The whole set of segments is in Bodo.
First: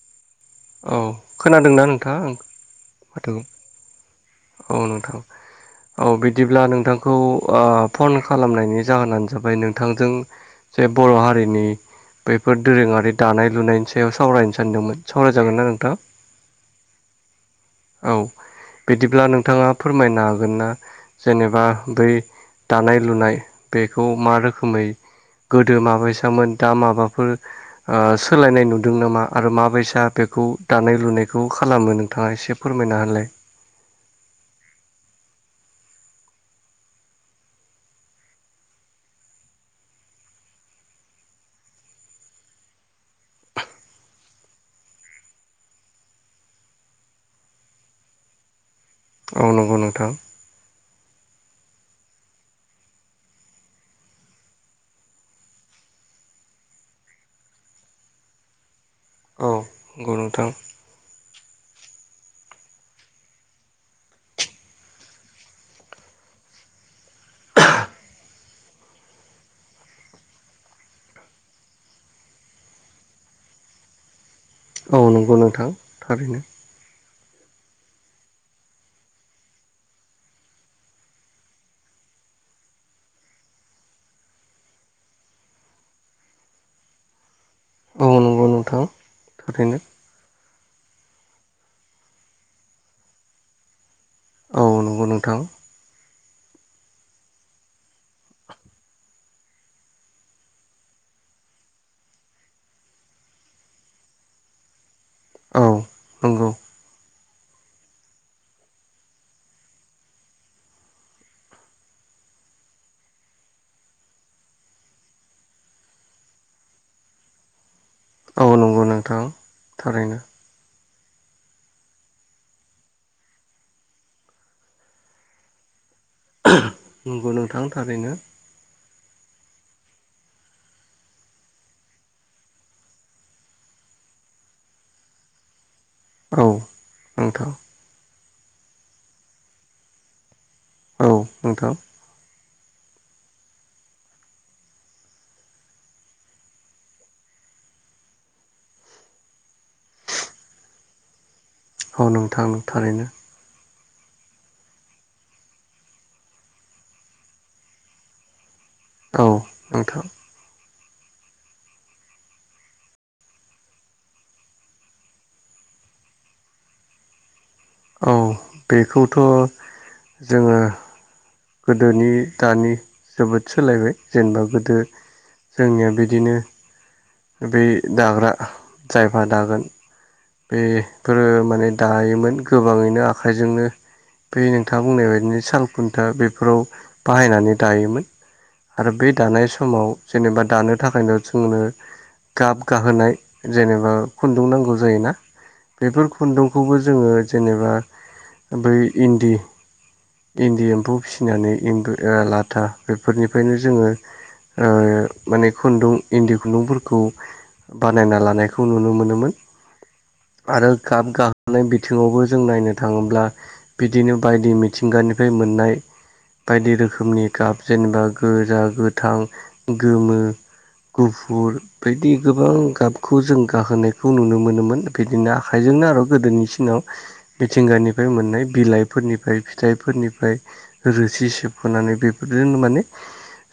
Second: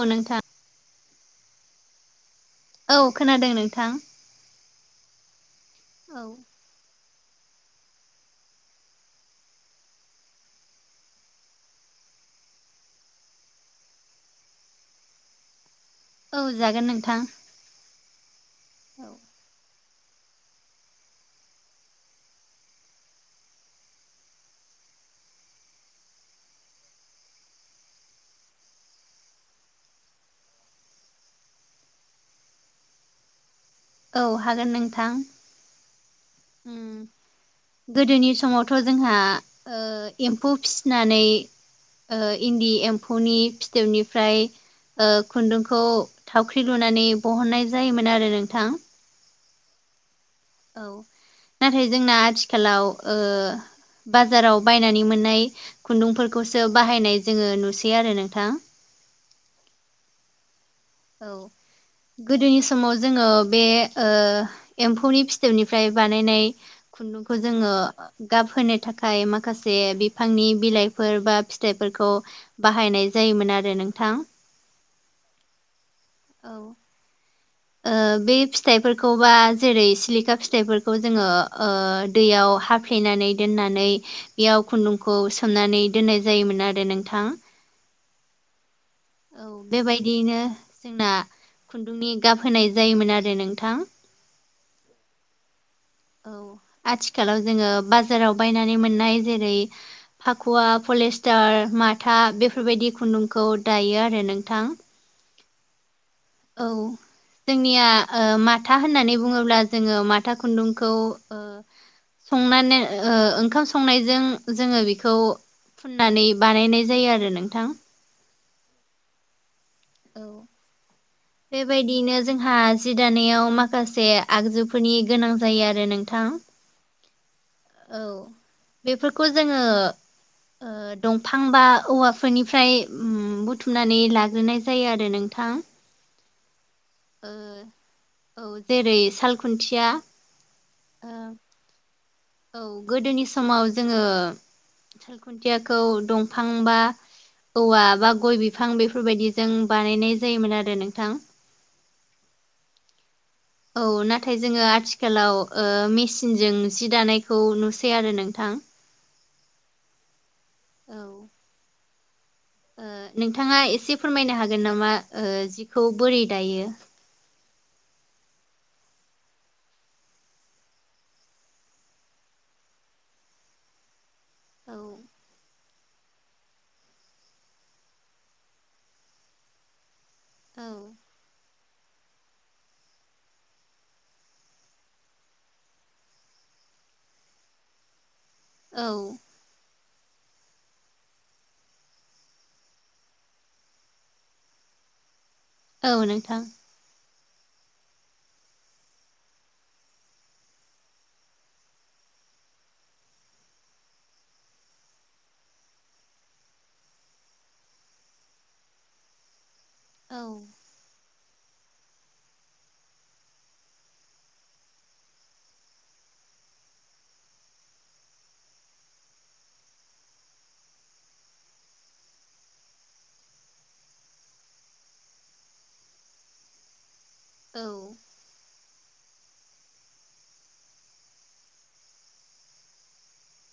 औ नोंथां। औ खोनादों ना नोंथाङा? औ माथोखौ खोनादों नोंथां। औ नोंथां औ बिदिब्ला नोंथां खौ फन खालामनायनि जाहोनानो जाबाय नोंथांजों जे बर' हारिनि बैफोर दोरोङारि दानाय लुनायनि सायाव सावरायनो सानदोंमोन सावरायजागोना नोंथां? औ जागोन नोंथां। औ बिदिब्ला औ नोंथाङा फोरमायनो हागोना? जेनेबा बै दानाय लुनाय बेखौ मा रोखोमै गोदो माबायसामोन दा माबाफोर सोलायनाय नुदों नामा आरो माबायसा बेखौ दानाय लुनायखौ खालामो नोंथाङा एसे फोरमायना होलाय। औ हागोन नोंथां। होम। गोदोनि समावथ' जोंहा एम्फौ फिसिनानै इन्दि एम्फौनि फिथोबनिफ्राय खुन्दुंखौ थावख्रि लुनानै बहननाय जायोमोन आरो नोंथां। औ नंगौ नोंथां। औ नाथाय जोंना आथिखालाव ओ बाजाराव बायनानै मोननाय खुन्दुंफोरखौसो बाहायनाय जोङो नुसै आरो नोंथां। औ नंगौ नोंथां औ गोदोनि समाव जोङो बे ओ एम्फौनि फिथोबनिफ्राय बानायनाय खुन्दुंखौ जोङो गाब होनो थाखाय माखासे बिफांनि बिलाइफोर बा फिथाइफोरखौ बाहायनाय जायोमोन आरो नोंथां गोनांथार थारैनो औ बे फिथाइफोरखौ बा जेरै सिलिखा फिथाइफोरखौ जोङो दैयाव हा खख्लेनानै दोननानै बेयाव खुन्दुंखौ सोमनानै दोननाय जायोमोन आरो नोंथां औ नंगौ नोंथां। औ थारैनो बेबायदियैनो जोंना खुन्दुंनि गाब होनाय जायोमोन आरो नोंथां गुनथां औ आथिखालाव जोङो बाजाराव बायनानै मोननाय जेरै फाखुवा पलिेस्टार माथा बेफोरबायदि खुन्दुंखौ दायो आरो नोंथां औ नंगौ औ जोंनिया माथा होननानै बुङोब्ला जोङो माथा खुन्दुंखौ संनानै ओंखाम संनायजों जोङो बेखौ फुननानै बानायनाय जायो आरो नोंथां औ नंगौ नोंथां। थारैनो औ बेबायदियैनो जोंहा जि दानायाव माखासे आगजुफोरनि गोनां जायो आरो नोंथां [inaudible] औ बेफोरखौ जोङो दंफां बा औवाफोरनिफ्राय बुथुमनानै लाग्रोनाय जायो आरो नोंथां औ। नोंथां औ जेरै सालखुन्थिया ओ औ नोंथां औ गोदोनि समाव जोङो साल खुन्थियाखौ दंफां बा औवा बा गय बिफां बेफोरबायदिजों बानायनाय जायोमोन आरो नोंथां औ नोंथां थारैनो औ नाथाय जोङो आथिखालाव मेसिनजों जि दानाय बे खौ नुसै आरो नोंथां औ नोंथां औ नोंथाङा एसे फोरमायनो हागोन नामा जिखौ बोरै दायो औ बेखौथ' जोङो गोदोनि दानि जोबोद सोलायबाय जेनेबा औ गोदो जोंनिया बिदिनो बै दाग्रा जायफा दागोन बे औ गो माने दायोमोन गोबाङैनो आखाइजोंनो बे नोंथाङा बुंनाय बायदिनो सालखुन्थि दा बेफोराव बाहायनानै दायोमोन आरो बे औ दानाय समाव जेनेबा दानो थाखायनो जोंनो गाब गाहोनाय जेनेबा खुन्दुं नांगौ जायोना औ बेफोर नोंथां खुन्दुंखौबो जोङो जेनेबा ओै इन्दि इन्दि एम्फौ फिसिनानै एम लाथा बेफोरनिफ्रायनो जोङो माने खुन्दुं इन्दि खुन्दुंफोरखौ बानायना लानायखौ नुनो मोनोमोन औ आरो गाब गाखोनाय बिथिङावबो जों नायनो थाङोब्ला बिदिनो बायदि मिथिंगानिफ्राय मोननाय बायदि रोखोमनि कप जेनेबा गोजा गोथां गोमो गुफुर बिदि गोबां गाबखौ जों गाहोनायखौ नुनो मोनोमोन बिदिनो आखाइजोंनो आरो गोदोनिसिनाव [inaudible] मिथिंगानिफ्राय मोननाय बिलाइफोरनिफ्राय फिथाइफोरनिफ्राय रोसि सेबखानै बेफोरजोंनो माने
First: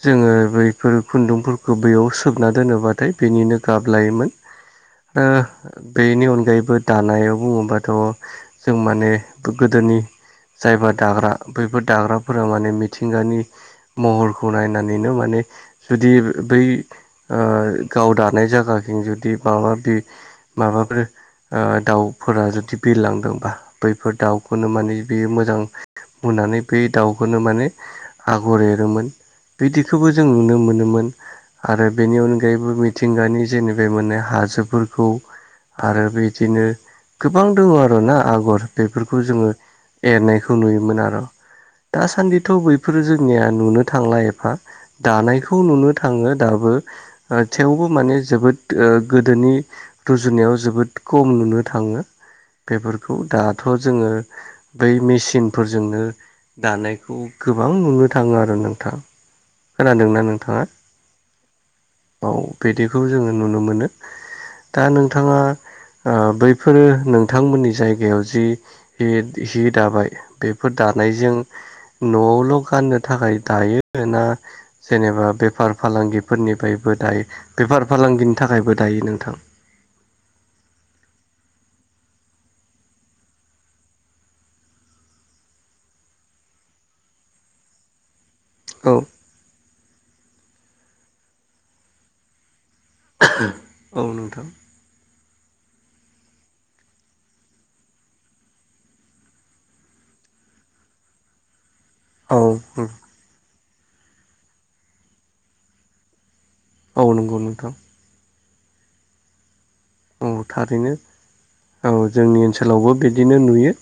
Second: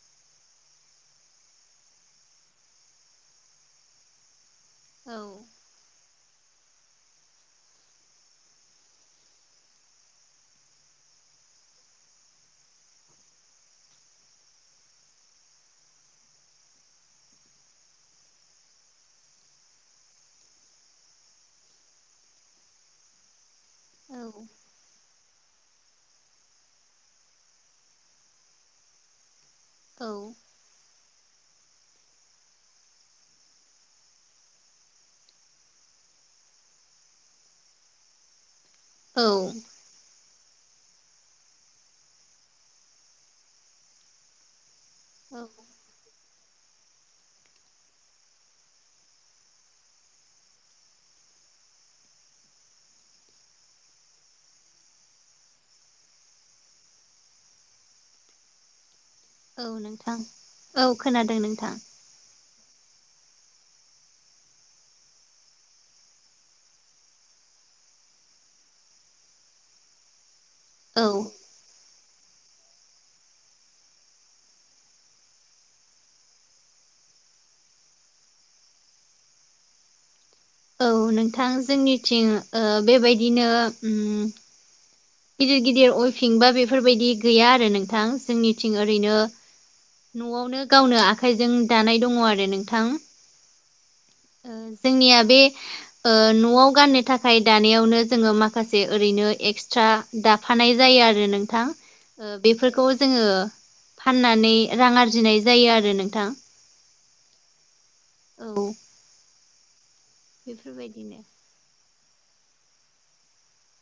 जोङो बैफोर खुन्दुंफोरखौ बैयाव सोबना दोनोबाथाय बेनिनो गाबलायोमोन [inaudible] ओ बेनि अनगायैबो दानायाव बुङोबाथ' जों माने गोदोनि जायबा दाग्रा बैफोर दाग्राफोरा माने मिथिंगानि महरखौ नायनानैनो माने जुदि बै गाव दानाय जायगााखं जुदि माबाि माबाफोर दाउफोरा जुदि बिरलांदोंबा बैफोर दाउखौनो माने बेयो मोजां बुनानै बै दाउखौनो माने आगर एरोमोन बिदिखौबो जों औ नुनो मोनोमोन आरो बेनि अनगायैबो मिथिंगानि जेनेबे मोनाय हाजोफोरखौ आरो बिदिनो गोबां दङ आरोना आगर औ बेफोरखौ जोङो एरनायखौ नुयोमोन आरो दासान्दिथ' बैफोरो जोंनिया नुनो थांला एफा दानायखौ नुनो थाङो दाबो थेवबो माने जोबोद ओ गोदोनि रुजुनायाव जोबोद खम नुनो थाङो बेफोरखौ दाथ' जोङो बै मेसििनफोरजोंनो दानायखौ गोबां नुनो थाङो आरो नोंथाङा औ नोंथां खोनादोंना औ खोनादों नोंथां औ बिदिखौ जोङो नुनो मोनो दा नोंथाङा बैफोरो नोंथांमोननि जायगायाव जि हि हि दाबाय बेफोर औ दानायजों न'आवल' गाननो थाखाय दायो ना जेनेबा बेफार फालांगिफोरनिफ्रायबो दायो बेफार फालांगिनि थाखायबो दायो नोंथां औ नोंथां जोंनिथिं ओ बेबायदिनो उम गिदिर गिदिर अइफिं बा बेफोरबायदि गैया आरो नोंथां जोंनि थिं औ ओरैनो न'आवनो गावनो आखाइजों दानाय दङ आरो नोंथां [unintelligible] नोंथां ओ जोंनिया बे ओ न'आव गाननो थाखाय दानायावनो जोङो माखासे ओरैनो एक्सट्रा दाफानाय जायो आरो नोंथां ओ औ बेफोरखौ जोङो फाननानै रां आरजिनाय जायो आरो नोंथां औ नंगौ नोंथां औ औ थारैनो बेफोरबायदिनो औ जोंनि ओनसोलावबो बिदिनो नुयो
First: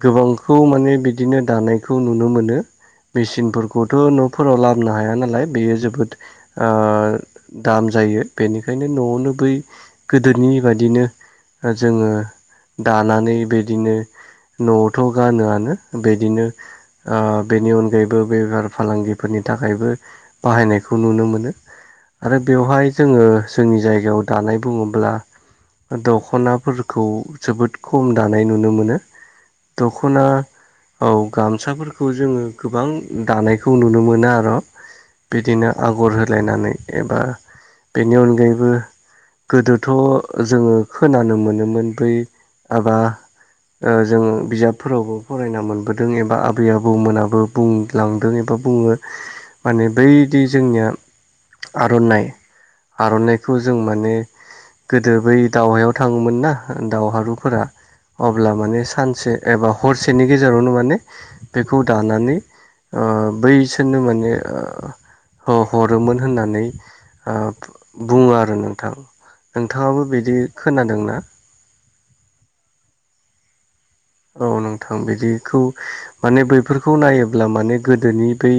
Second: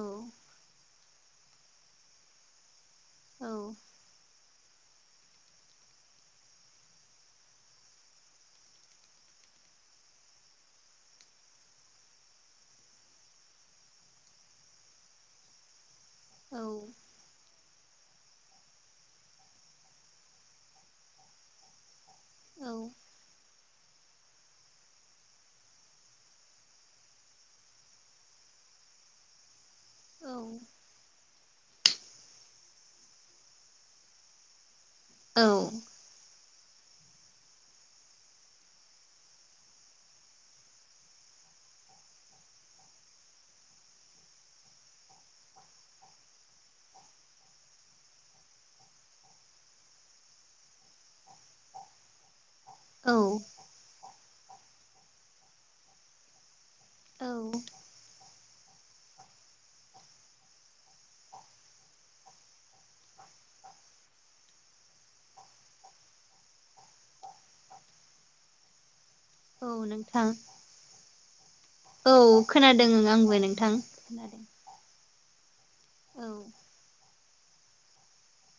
औ गोबांखौ माने बिदिनो दानायखौ नुनो मोनो औ मेसििनफोरखौथ' न'फोराव लाबोनो हाया नालाय बेयो जोबोद ओ दाम जायो बेनिखायनो न'आवनो बै गोदोनि बाददिनो जोङो दानानै बेदिनो न'आवथ' गानोआनो बिदिनो औ आ बेनि अनगायैबो बेफार फालांगिफोरनि थाखायबो बाहायनायखौ नुनो मोनो आरो औ बेवहाय जोङो जोंनि जायगायाव दानाय बुङोब्ला दख'नाफोरखौ जोबोद खम दानाय नुनो मोनो दख'ना औ गामसाफोरखौ जोङो गोबां दानायखौ नुनो मोनो आरो' औ बिदिनो आगर होलायनानै एबा बेनि अनगायैबो गोदोथ' जोङो खोनानो मोनोमोन बै माबा ओ जोङो बिजाबफोरावबो फरायना मोनबोदों एबा आबै आबौमोनाबो बुंलांदों एबा बुङो माने बैदि जोंनिया आर'नाइ औ आर'नाइखौ जों माने गोदो बै दावहायाव थाङोमोन ना दावहारुफोरा औ अब्ला माने सानसे एबा हरसेनि गेजेरावनो माने बेखौ दा नानै ओ बैसोरनो माने ह हरोमोन होननानै ओ बुङो आरो नोंथां। औ नोंथाङाबो नोंथां बिदि खोनादोंना औ खोनादों आंबो नोंथां औ नोंथां बिदिखौ औ माने बैफोरखौ नायोब्ला माने गोदोनि बै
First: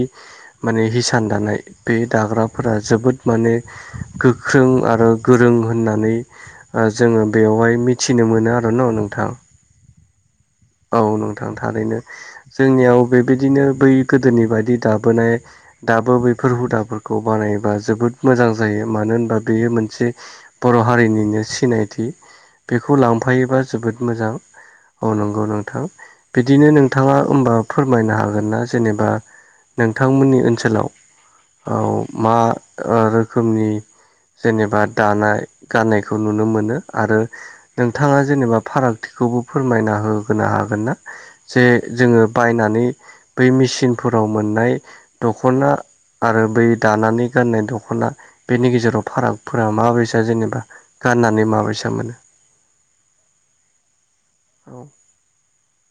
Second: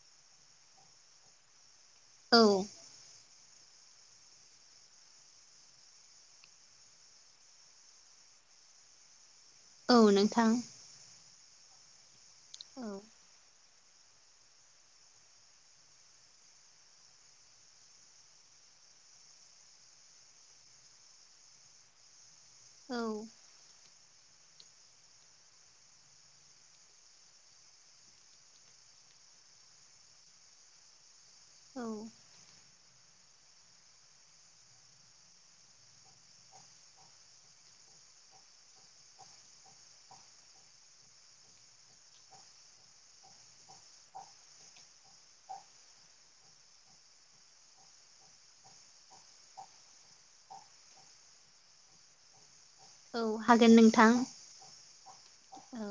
माने हिसान दानाय बे दाग्राफोरा औ जोबोद माने गोख्रों आरो गोरों होननानै जोङो बेवहाय मिथिनो मोनो आरोना नोंथां। औ नोंथां। औ नोंथां थारैनो औ जोंनियाव बेबायदिनो बै गोदोनि बायदि दाबोनाय दाबो बैफोर हुदाफोरखौ बानायोबा जोबोद मोजां जायो मानो होनबा बेयो मोनसे बर' हारिनिनो सिनायथि बेखौ औ लांफायोबा जोबोद मोजां औ नं गौ नोंथां बिदिनो नोंथाङा होमबा फोरमायनो हागोन ना जेनेबा नोंथांमोननि ओनसोलाव औ मा रोखोमनि जेनेबा दानाय गाननायखौ नुनो मोनो आरो नोंथाङा जेनेबा फारागथिखौबो फोरमायना होगोनो हागोन ना? जे जोङो बायनानै बै मेसिनफोराव मोननाय दख'ना आरो बै दानानै गाननाय दख'ना बेनि गेजेराव फारागफोरा माबै जेनेबा गाननानै माबायसा मोनो? औ हागोन नोंथां। औ औ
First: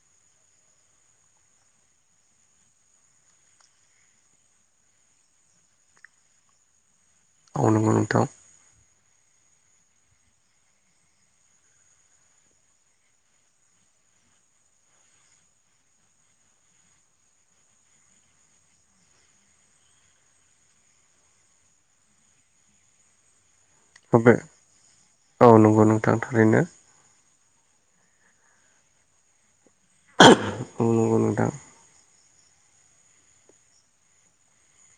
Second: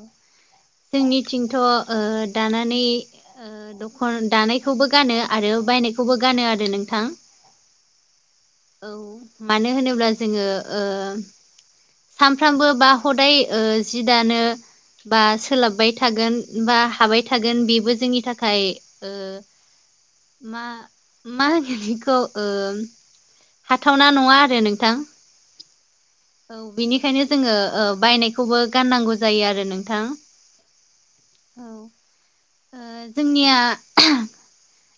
जोंनिथिंथ' ओ दानानै ओ दखन दानायखौबो गानो आरो बायनायखौबो गानो आरो नोंथां। औ नोंगौ नोंथां। औ मानो होनोब्ला जोङो ओ सानफ्रामबो बा हदाय ओ जि दानो बा सोलाबबाय थागोन बा हाबाय थागोन बेबो जोंनि थाखाय ओ मा मा होनगोन बेखौ ओ हाथावना नङा आरो नोंथां। आ नंगौ नों औ बिनिखायनो जोङो बायनायखौबो गाननांगौ जायो आरो नों थां औ नंगौ नोंथां औ ओ जोंनिया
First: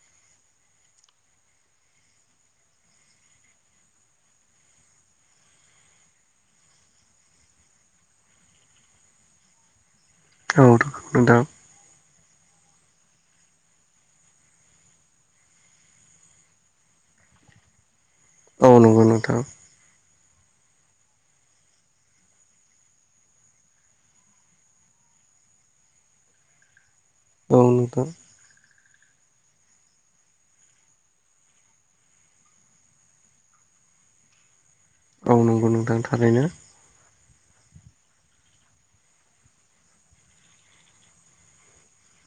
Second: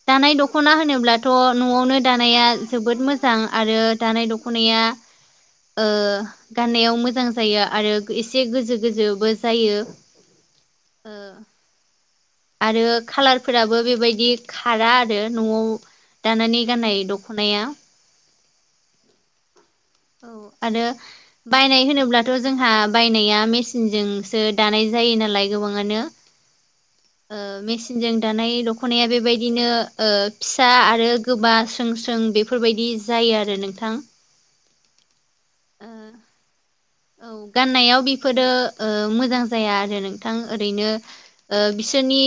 दानाय दख'ना होनोब्लाथ' न'आवनो दानाया जोबोद मोजां आरो दानाय द ख'नाया ओ गाननायाव मोजां जायो आरो एसे गोजो गोजोबो जायो। औ ओ नोंथां। आरो खालारफोराबो बेबायदि खाराआरो न'आव दानानै गाननाय दख'नाया औ नंगौ नोंथां। औ आरो बायनाय होनोब्लाथ' जोंहा बायनाया मेसिनजोंसो दानाय जायो नालाय गोबाङानो ओ औ नोंथां मेसिनजों दानाय द ख'नाया बेबायदिनो ओ फिसा आरो गोबा सों सों बेफोरबायदि जायो आरो नोंथां। औ नंगौ नोंथां ओ थारैनो। औ गाननायाव बेफोरो ओ मोजां जाया आरो नोंथां ओरैनो ओ बिसोरनि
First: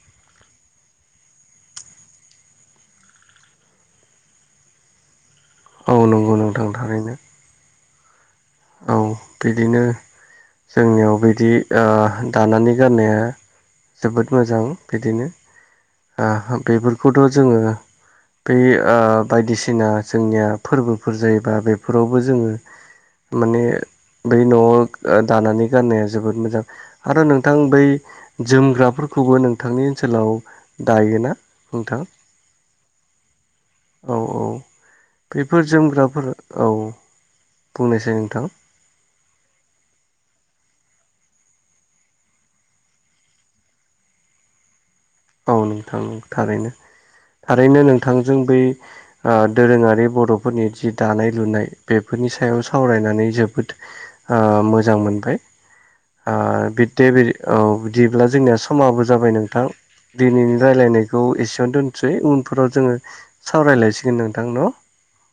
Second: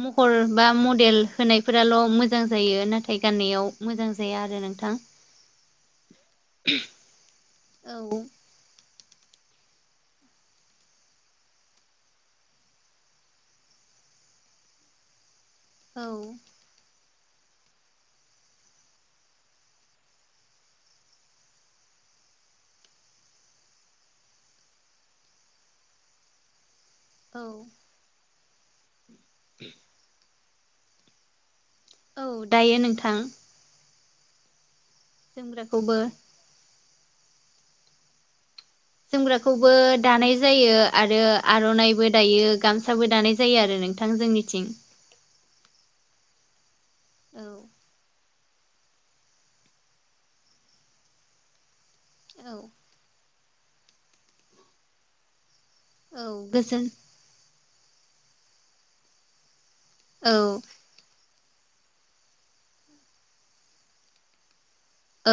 महर बा मडेल होनायफोराल' मोजां जायो नाथाय गाननायाव मोजां जाया आरो नोंथां। औ नंगौ नोंथां थारैनो। औ औ बिदिनो जोंनियाव बिदि दानानै गाननाया जोबोद मोजां बिदिनो औ बेफोरखौथ' जोङो ब बायदिसिना जोंनिया फोरबोफोर जायोबा बेफोरावबो जोङो माने बै न'आव दानानै गाननाया जोबोद मोजां। आरो औ नोंथां बै जोमग्राफोरखौबो नोंथांनि ओनसोलाव दायोना नोंथां? औ दायो नोंथां औ औ बेफोर जोमग्राखौबो जोमग्राफोर औ बुंनो सानो ज नोंथां जोमग्राखौबो दानाय जायो आरो आर'नाइबो दायो गामसाबो दानाय जायो आरो नों नथां जोंनिथिं बावनो थां थारैनो औ थारैनो नोंथांजों बै दोरोङारि बर'फोरनि जि दानाय लुनाय बेफोरनि सायाव औ सावरायनानै जोबोद मोजां मोनबाय औ गोजोन बिदडे बि औ बिदिब्ला जोंनिया समाबो जाबाय नोंथां औ दिनैनि राय्लायनायखौ एसेयावनो दोनसै उनफोराव जोङो सावरायलायसिगोन नोंथांनाव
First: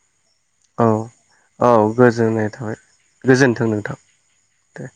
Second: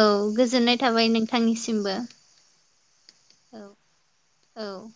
औ गोजोननाय थाबाय नोंथांनिसिमबो गोजोननाय थाबाय औ गोजोन्थों नोंथां औ दे